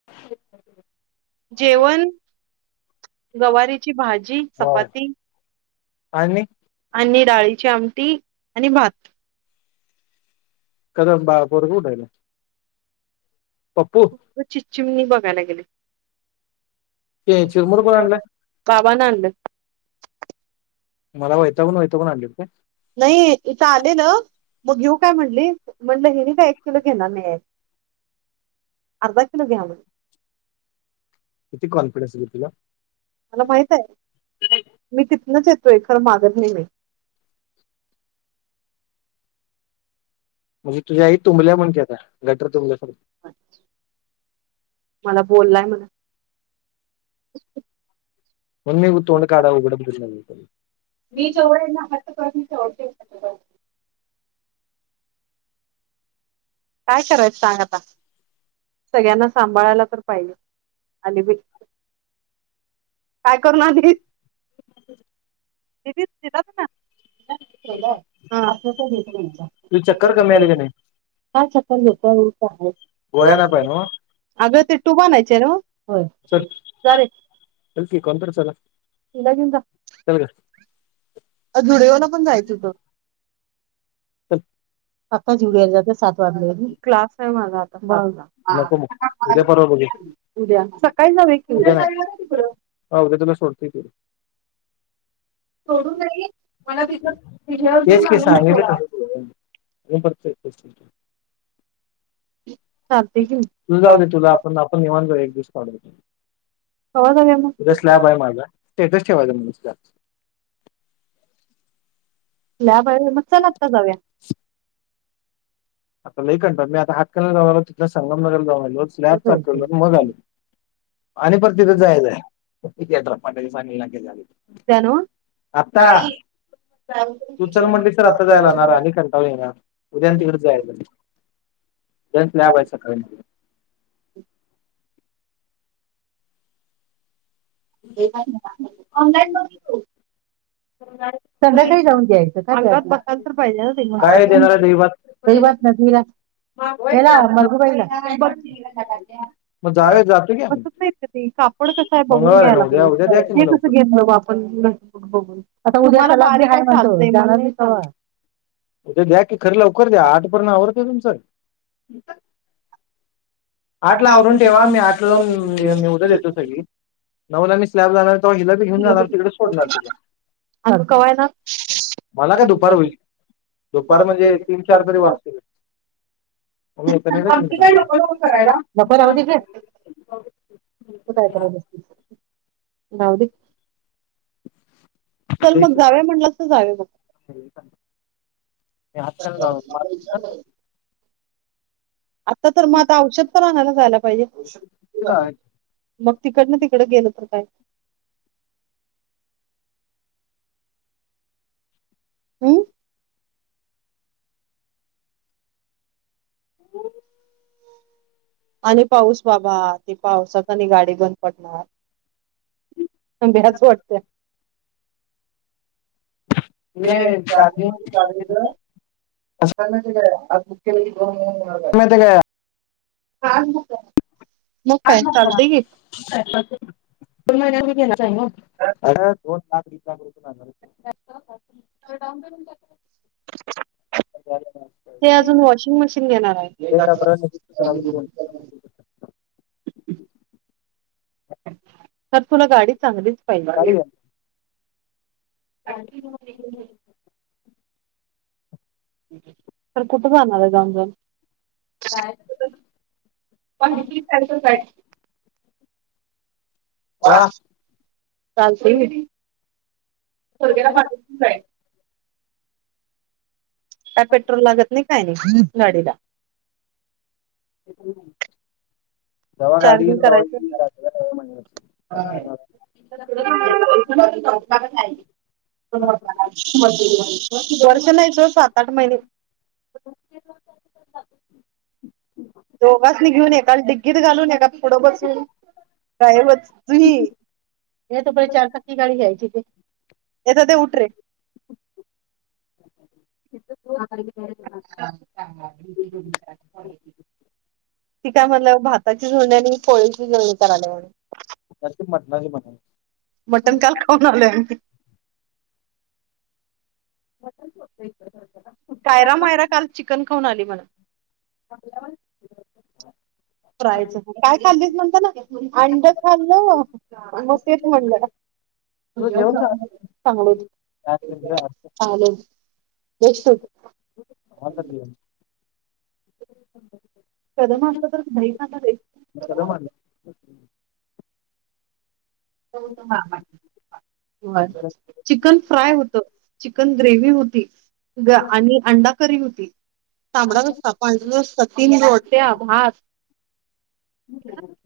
[unintelligible] जेवण? गवारीची भाजी, वाव चपाती आणि आणि डाळीची आमटी आणि भात. कदंबा पोरगं उठायलयं. पप्पू? उचि चिमणी बघायला गेले ते चिरमुर कोण आणलाय? कावान आणलत. मला वैतागून वैतागून आणलीत काय? नाही इथं आलेलं मग घेऊ काय म्हंटली, [inaudible] काय, एक किलो घेणार नाहीये अर्धा किलो घ्या मग. किती कॉन्फिडेंस रे तुला! मला माहित आहे. मी तिथनंच येतोय. खरं मागत नाही मी. म्हणजे तुझी आई तुंबल्या, म्हण की आता गटर तुंबल्या सारखं. अच्छा, मला बोललाय म्हण? म्हण मी उत् तोंड काढाय उघडत बिघडत नाही मग मी मी जवळेना हात [unintelligible] काय करायचं सांग आता सगळ्यांना सांभाळायला तर पाहिजे आली बई काय करूण आलीस? [unintelligible] दिदिच दिदाच ना [unintelligible] ठेवलंय हां तुझी चक्कर कमी आली का [unintelligible] नाही? काय चप्पल घेतोय अन इथं हायत. गोळ्यान पाइन ओ अगं ते टूब आनायचे नव्ह होय चल चालेेल चल की कोणतरी चला हिला घेऊन जा चल ग अ झुडिओला पण जायचं होतं. चल आता झुडिओला जाते सात वाजल्याव नी क्लास आहे माझा आता मग नको मग उद्या हां परवा बघूया उद्या सकाळी जा [unintelligible] हां उद्या तुला सोडतोय की हो सोडून नाही मग मला आता तिथं इथन [inaudible] हेच की सां [inaudible] हो [unintelligible] टेस्टींगच चालते की तुला जाऊ दे तुला आपण आपण निवांत जाऊ एक दिवस काढुन जाऊ कवा जाऊया मग तिथंच लॅब आहे माझा स्टेटस ठेवायचा मग नुसता लॅब आहे व्हय मग चल आता जाउया आता लई कंटाळ मी आता हात [unintelligible] जाऊ आलो तिथं संगम नगरला जाऊन आलोच लॅब चाकल्लन मग आले आणि पण तिथं जाय जाय किती आता पंढरी सामिल नाके झाले. त्याण ता तू चल म्हणलीस तर आता जायलाणार आणि कंटाळा येणार उद्या आणि तिकडचं जाय त्यांस लॅब हाय सकाळी [inaudible] खाऊन जायचं हो संध्याकाळी जाऊन घ्यायचं अंगात बसायला तर पाहिजे ना काय देणार आहे तिच्या दहीभात दही भात नदिला केला मरगुबाईला काय मग जाऊया जातो की आम्ही बसत नाहीत का ते काप थोडं कसं आहे बघून मंगळवार ना घ्यायला उद्या उद्या द्या पाहिजे की मग ते कसं लवकर घेतलं व आपण [unintelligible] बघून त उद्याला [unintelligible] उद्या घ्या की खरं लवकर घ्या आठ पर्यंत आवरतंय तुमचं आठला आवरून ठेवा मी आठला जाऊन मी उद्या देतो थैली नऊला मी स्लॅबला जाणारे तवा हिला घेऊन जाणार तिकडच सोडणार तुला आणि चालतं. कवाय ना मला काय दुपार होईल. दुपार म्हणजे तीन चार तरी वाजतील आम्ही येता नाही. कराया नको राहुदे ग. तु काय करायल्यास चल मग जाउया म्हणलं तर जाउया मग. ठीक आहे. हातलत माझ पण आता तर मग आता औषध तर आणायला जायला पाहिजे. औध मग तिकड ना तिकडं गेलं तर काय हम, हम आणि पाऊस बाबा ती पावसात आणि गाडी बंद पडणार. बेयाच वाटत्या. ते चार्जिंग होतं गाडीच. कसा हाय माहिती का आज बुक केल की दोन महिन्यान मिळनार गाड़ी. माहिती काय आज बुक झाल्या काय. आज बुक करा. चालतंय की दोन लाख तीस लाख रुपय लागणार अजून आहेत ते. वॉशिंग मशीन घेणार आहे एक बटा बर हजारात आणि दोनशे ब रुपयाला. [inaudible] तर तुला गाडी चांगलीच पाहिजे. गाडी घे मग. तर कुठे जाणार आहे जाऊन जाऊन. काय. काय तर सारखं [unintelligible] वा चालतय की पोरग्याला पाठवतो. काय पेट्रोल लागत नाही काय नाही गाडीला. पेट्रोल नाही. जव्हा गाडी चार्जिंग घेन तव्हा करायचं घेऊन [unintelligible] जात हा. म्हण [unintelligible] वर्ष नाही सोडा सात आठ महिने. [inaudible] दोघासनी घेऊन एका काल डीग्गीत घालून एका थोडं बसून गायबच जुई. हे त प चार चाकी गाडी जायची. हो. हां, [inaudible] ती काय म्हणल भाताची जुळणी आणि पोळीची जुळणी करायल्या म्हणे. झालती मटणाची म्हणायचं. मटन काल खाऊन आलोय आमी. मटन सोडलय ग रंजना. कायरा मायरा काल चिकन खाऊन आली म्हण. हॅलो [inaudible] फ्राय करायचं काय खाल्लीस म्हणता ना अंड खाल्लं म तेच म्हणलं. तुझं जेवण सांग चांगलेत चांगलेत. एस् [unintelligible] आत्ता ती येईल. गरम असल तर दही कांदा. मी त्याला म्हणलं हो मामा ही माझी भाची. चिकन फ्राय होत चिकन ग्रेव होती ग आणि अंडा. री होती तांबडा रहा पांढरा रसा तीन रोट्या भात.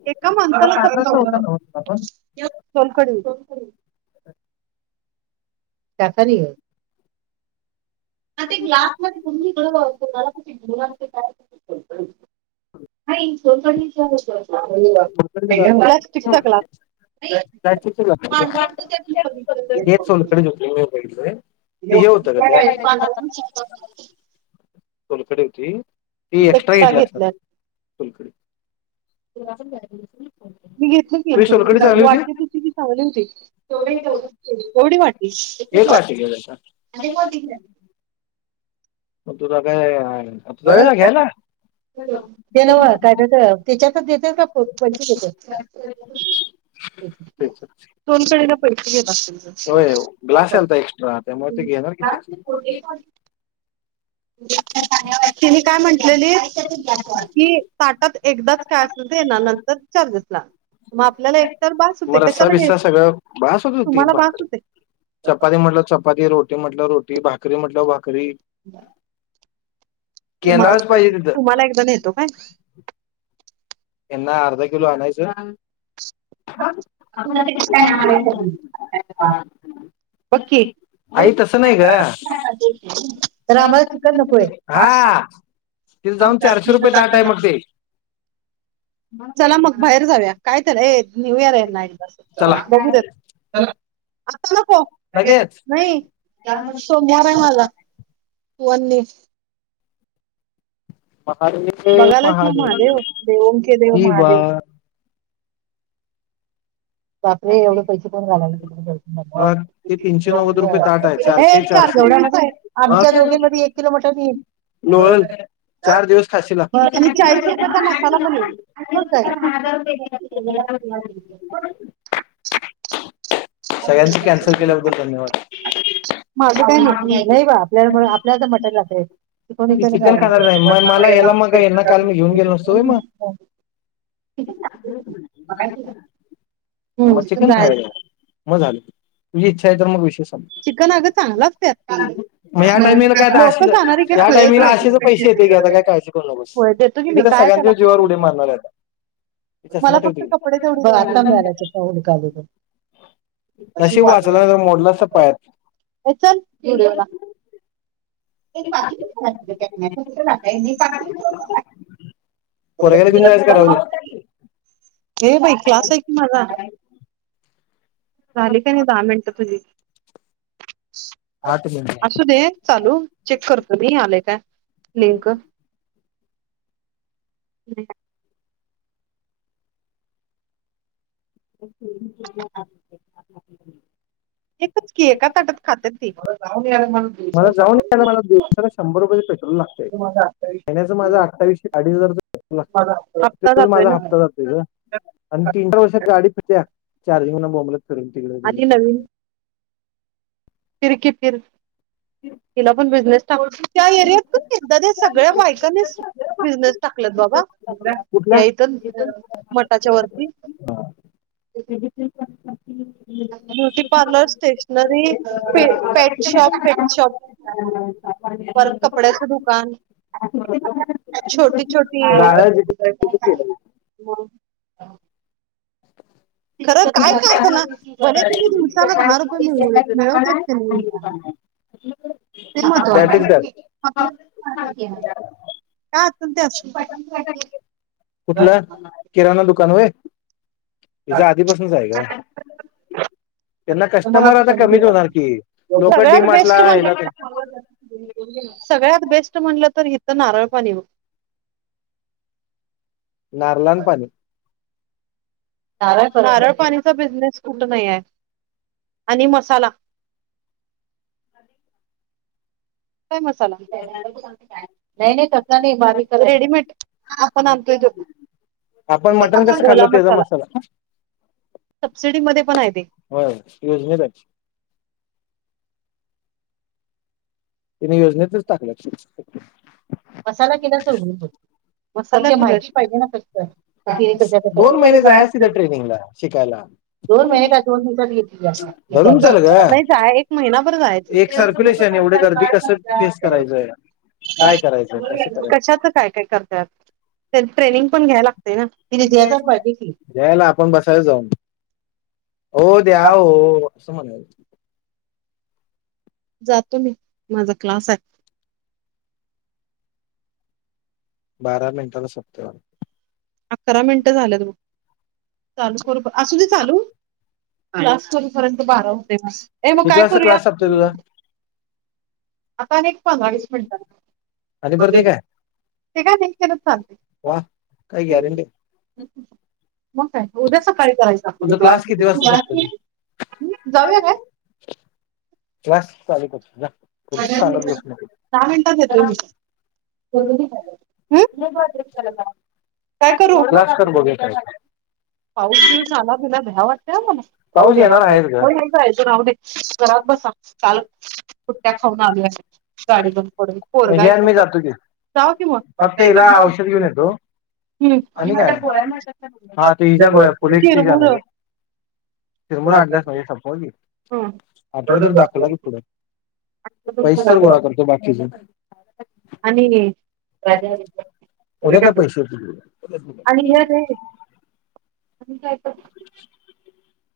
एका माणसाला चक्काव [inaudible] मटनाचा, [unintelligible] सोलकढी सोलकढी. चा खाही हो. हा ते ग्लास मध्ये गुंदि नरपती [unintelligible] नाही पिक क्लासला [inaudible] एक पांढरत होतं त्यात मी बघितलं. बघितले ते हे होतं ग त्यात. हो [inaudible] सोलकढी होती ती एक्स्ट्रा घेतली सोलकडी. मी घेतली ये सोलकढी की चांगली होती. वाटली तिची की चांगली होती एवढी वाटली एक वाटी घ्यायला सांग. तुझ काय आता जाऊया की हाय ना. ते नव काय त्याच्यात देतात का पैसे देतात. सोलकढीला पैसे घेत असतील होय ग्लास तर. आलता एक्स्ट्रा त्यामुळे ते हम घेणार का किती [unintelligible] एक नाही. त्यांनी कायं म्हटलेली कि ताटांत एकदाचं कायं असलं ते येणारं नां नंतर चार्जेस लागले मंग आपल्यांला एक दारं बांस होते मग रस्सा कशालां बिस्सा घ्यांयचं सगळं बास होत होती तुम्हांला भांस होते मंगे रोटी म्हटलं रोटी भाकरी म्हटलं की भाकरी बरं केंद्राच पाहिजे तिथं तुम्हांला एकदां नेतो कायं त्यांनां अर्ध्या किलो आणायचं अं आपणं आतां कुठूनं आनायचं बघ की आई तसं नाहिं तर गं आम्हाला चिकन नकोय हां तिथं जाऊंन चारशे रुपये चं आणलं आहे मंग ते चलां मंग बाहेर जांऊयां कायं तरं ये न्यू इयंर आहे नां चला एकदां बघूं आतां नको लगेच नाहीं सोमवार आहे मलां वंन ऐ बाहांर मी बघालंच नां महादेव देव ओं केे देव शिवा महादेव बापरे एवढं पैसे कोणं घालविन मग ते तिकडे तीनशे नव्वद रुपये ताट आहे चं ऐ चारशे विस हायं आमच्यां दोघेमध्यें एक किलो मटंण येईल लोळलं चार दिवसं खांशील आ बरं आणि चाळीस रुपयाचा मसाला पण केा किंवा क्रिकेट [unintelligible] सगळ्यांचे माझं कॅन्सल केल्याबद्दल धन्यवाद कांहीं नाहीं बां आपल्यांला लंच मी चिकन मटंन खाणार नाही मग मला रहाते याला मग यांना आहे काल मी घेऊन तेणी [unintelligible] मंग हम्म, चिंकन जाय खांयला ये मंग आलो तुझी ईच्छा आहे तरं मंग विषय चिकन अगं चांगलं असते संपला मंग यां टाइमिंगला लोक कायंशील जाणारी काय यां खुळे टाइमंगलां असेच पैसे येते की आतां कायं काळजि करूं नको खुळे बसं देतो की मी तरं काय सगळ्यांच्या त्याला जीवांवर उडीे मारणांर आहे. आतां चष्मा मला फक्त ठेवतील कपडे तेवढे बघ द्यायचे. आता मिळाला चक्का हुडका आलो नशिब वां तुझां जरं मोडलां असतां पांय ए, चल एक पा क पा [unintelligible] पोरग्याला घेऊन जायचं का राहू दे? ये बांई क्लांस आहे कि मांझां झालीं की नाहीं दहा मिनिटं तुझी आठ मिनिट अंसू दे चालूं चेक करतो मी आले कायं लिंक ह् [unintelligible] ठी [unintelligible] [unintelligible] एकचं की एकांच ताटांत खांता ते मलां जाऊंन यांयला मलां दिवसालां शंभर रुपये पेट्रोल लागतंय माझां अठ्ठावीशे अडीचं हजार हप्ता रुपये जातोय माझां ना हफ्ता जातो आणि तीनं चार वर्षात गांडी चार्जिंग मोगलीतं चलं तिकडं. आधी नवीन फिरकी फिरं तिलां पणं बिझनेस टांक ह [unintelligible] सगळ्यां बायकांनेच बिझनेस टांकलाय बाबां कुठल्या इथं. मठाच्यां वरती ह [unintelligible] beauty parlour stationery paint shop pet shop परंत कपडयांची. दुकानं छोटी. गाळा छोटी. खरं काय का असेना आणि भले त्यांनी दिवसाला दहा रुपये मिळवले [unintelligible] मिळवतात त्यांनी [unintelligible] हम्मं ते मत वाटते. आपलं [unintelligible] काय असल ते असल. कुठलं, किराणा दुकान वय, त्याज आधीपासनच आहे ग. त्यांना कस्टमर आता कमीच होणार की, लोक डी सगळ्यात मार्टला बेस्ट हेला तेन म्हणलं सगळ्यात बेस्ट म्हणलं तर हिथं नारळ पाणी ब. नारलान पाणी. नारळ पाणीचा बिझनेस कुठ नाही आहे, आणि मसाला. ते मसाला. नाही नाही तस नाही बारीक करायच, रेडीमेड, आपण आणतोय तो. आपण मटण आपन कसं खाल्ल ओला त्याचा मसाला, सबसिडी मध्ये पण आहे ते. होय, योजनेत हाय. तिने योजनेतच टाकल्यात सोड. मसाला केल्यात दोघींनी पण. मसाला माहिती पाहिजे ना कशाचा आहे, का तिनी कशाचा दोन महिने जायाच तिथं करतात. ट्रेनिंगला शिकायला [unintelligible] दोन महिने काय दोन दिवसात घेतली धरून चाल ग [unintelligible] नाही जा एक महिना भर जाया एक सर्क्युलेशन एवढी गर्दी कसं फेस करायचंय [unintelligible] काय? करायचं कसं करायचं कशाच काय काय करताय आता. ट्रनिंग पण घ्यायला लागतय ना, [unintelligible] दे की. त्यावेळेला आपण बसायच जाऊन, हो द्या हो अस म्हणायचं. जातो मी, माझा क्लास हाय. बारा मिनिटाला सपत वाटत. अकरा मिनिट झाल्यात ब, चालू करू का असू दे चालू, क्लास करून तोपर्यंत बारा होते म, ये वाटतं मग किती काय वाजता करूया? क्लास सपतोय तुझा आता अनेक पंधरा वीस मिनिट, आणि परत एक [unintelligible] आहे ते काय नाही केलं चाल वा! काय गॅरेंटी? मग काय उद्या सकाळी करायच आपण, तुझा क्लास किती वाजता कितीला सपतोय [unintelligible] हम जाऊया काय? क्लास चालू कर जा, पुढच सांगत बसू नको, दहा मिनिटात येतो कशाला? मी हं? काय करू [unintelligible] क्लास कर किती बघूया वाजता? काय होतय. पाऊस नीट झाला तुला भ्या वाटत्या आ मम्मे, पाऊस येणार आहेच ग [unintelligible] फैजू नाव दे, घरात बसा, काल सुट्ट्या खाऊन आलोय, गाडी बंद पडल पोरगं हे हाय आणि मी तिथं. जातो की जावा की म, फक्त हिला औषध आवरून घेऊन नेतो, येतो हम्म आणि काय माझ्या गोळ्या, आणि काय? हा ते तुमच्या हिच्या गोळ्या दिले, पोलिसची चिरमुर. आणायच्या चिरमुर आणल्यास म्हणजे संपवा की [unintelligible] हा [unintelligible] पैस तर गोळा करतो बाकीच. आणि सगळे उद्या काय पैसे येतील आणि हे की [unintelligible] रे आणि काय तर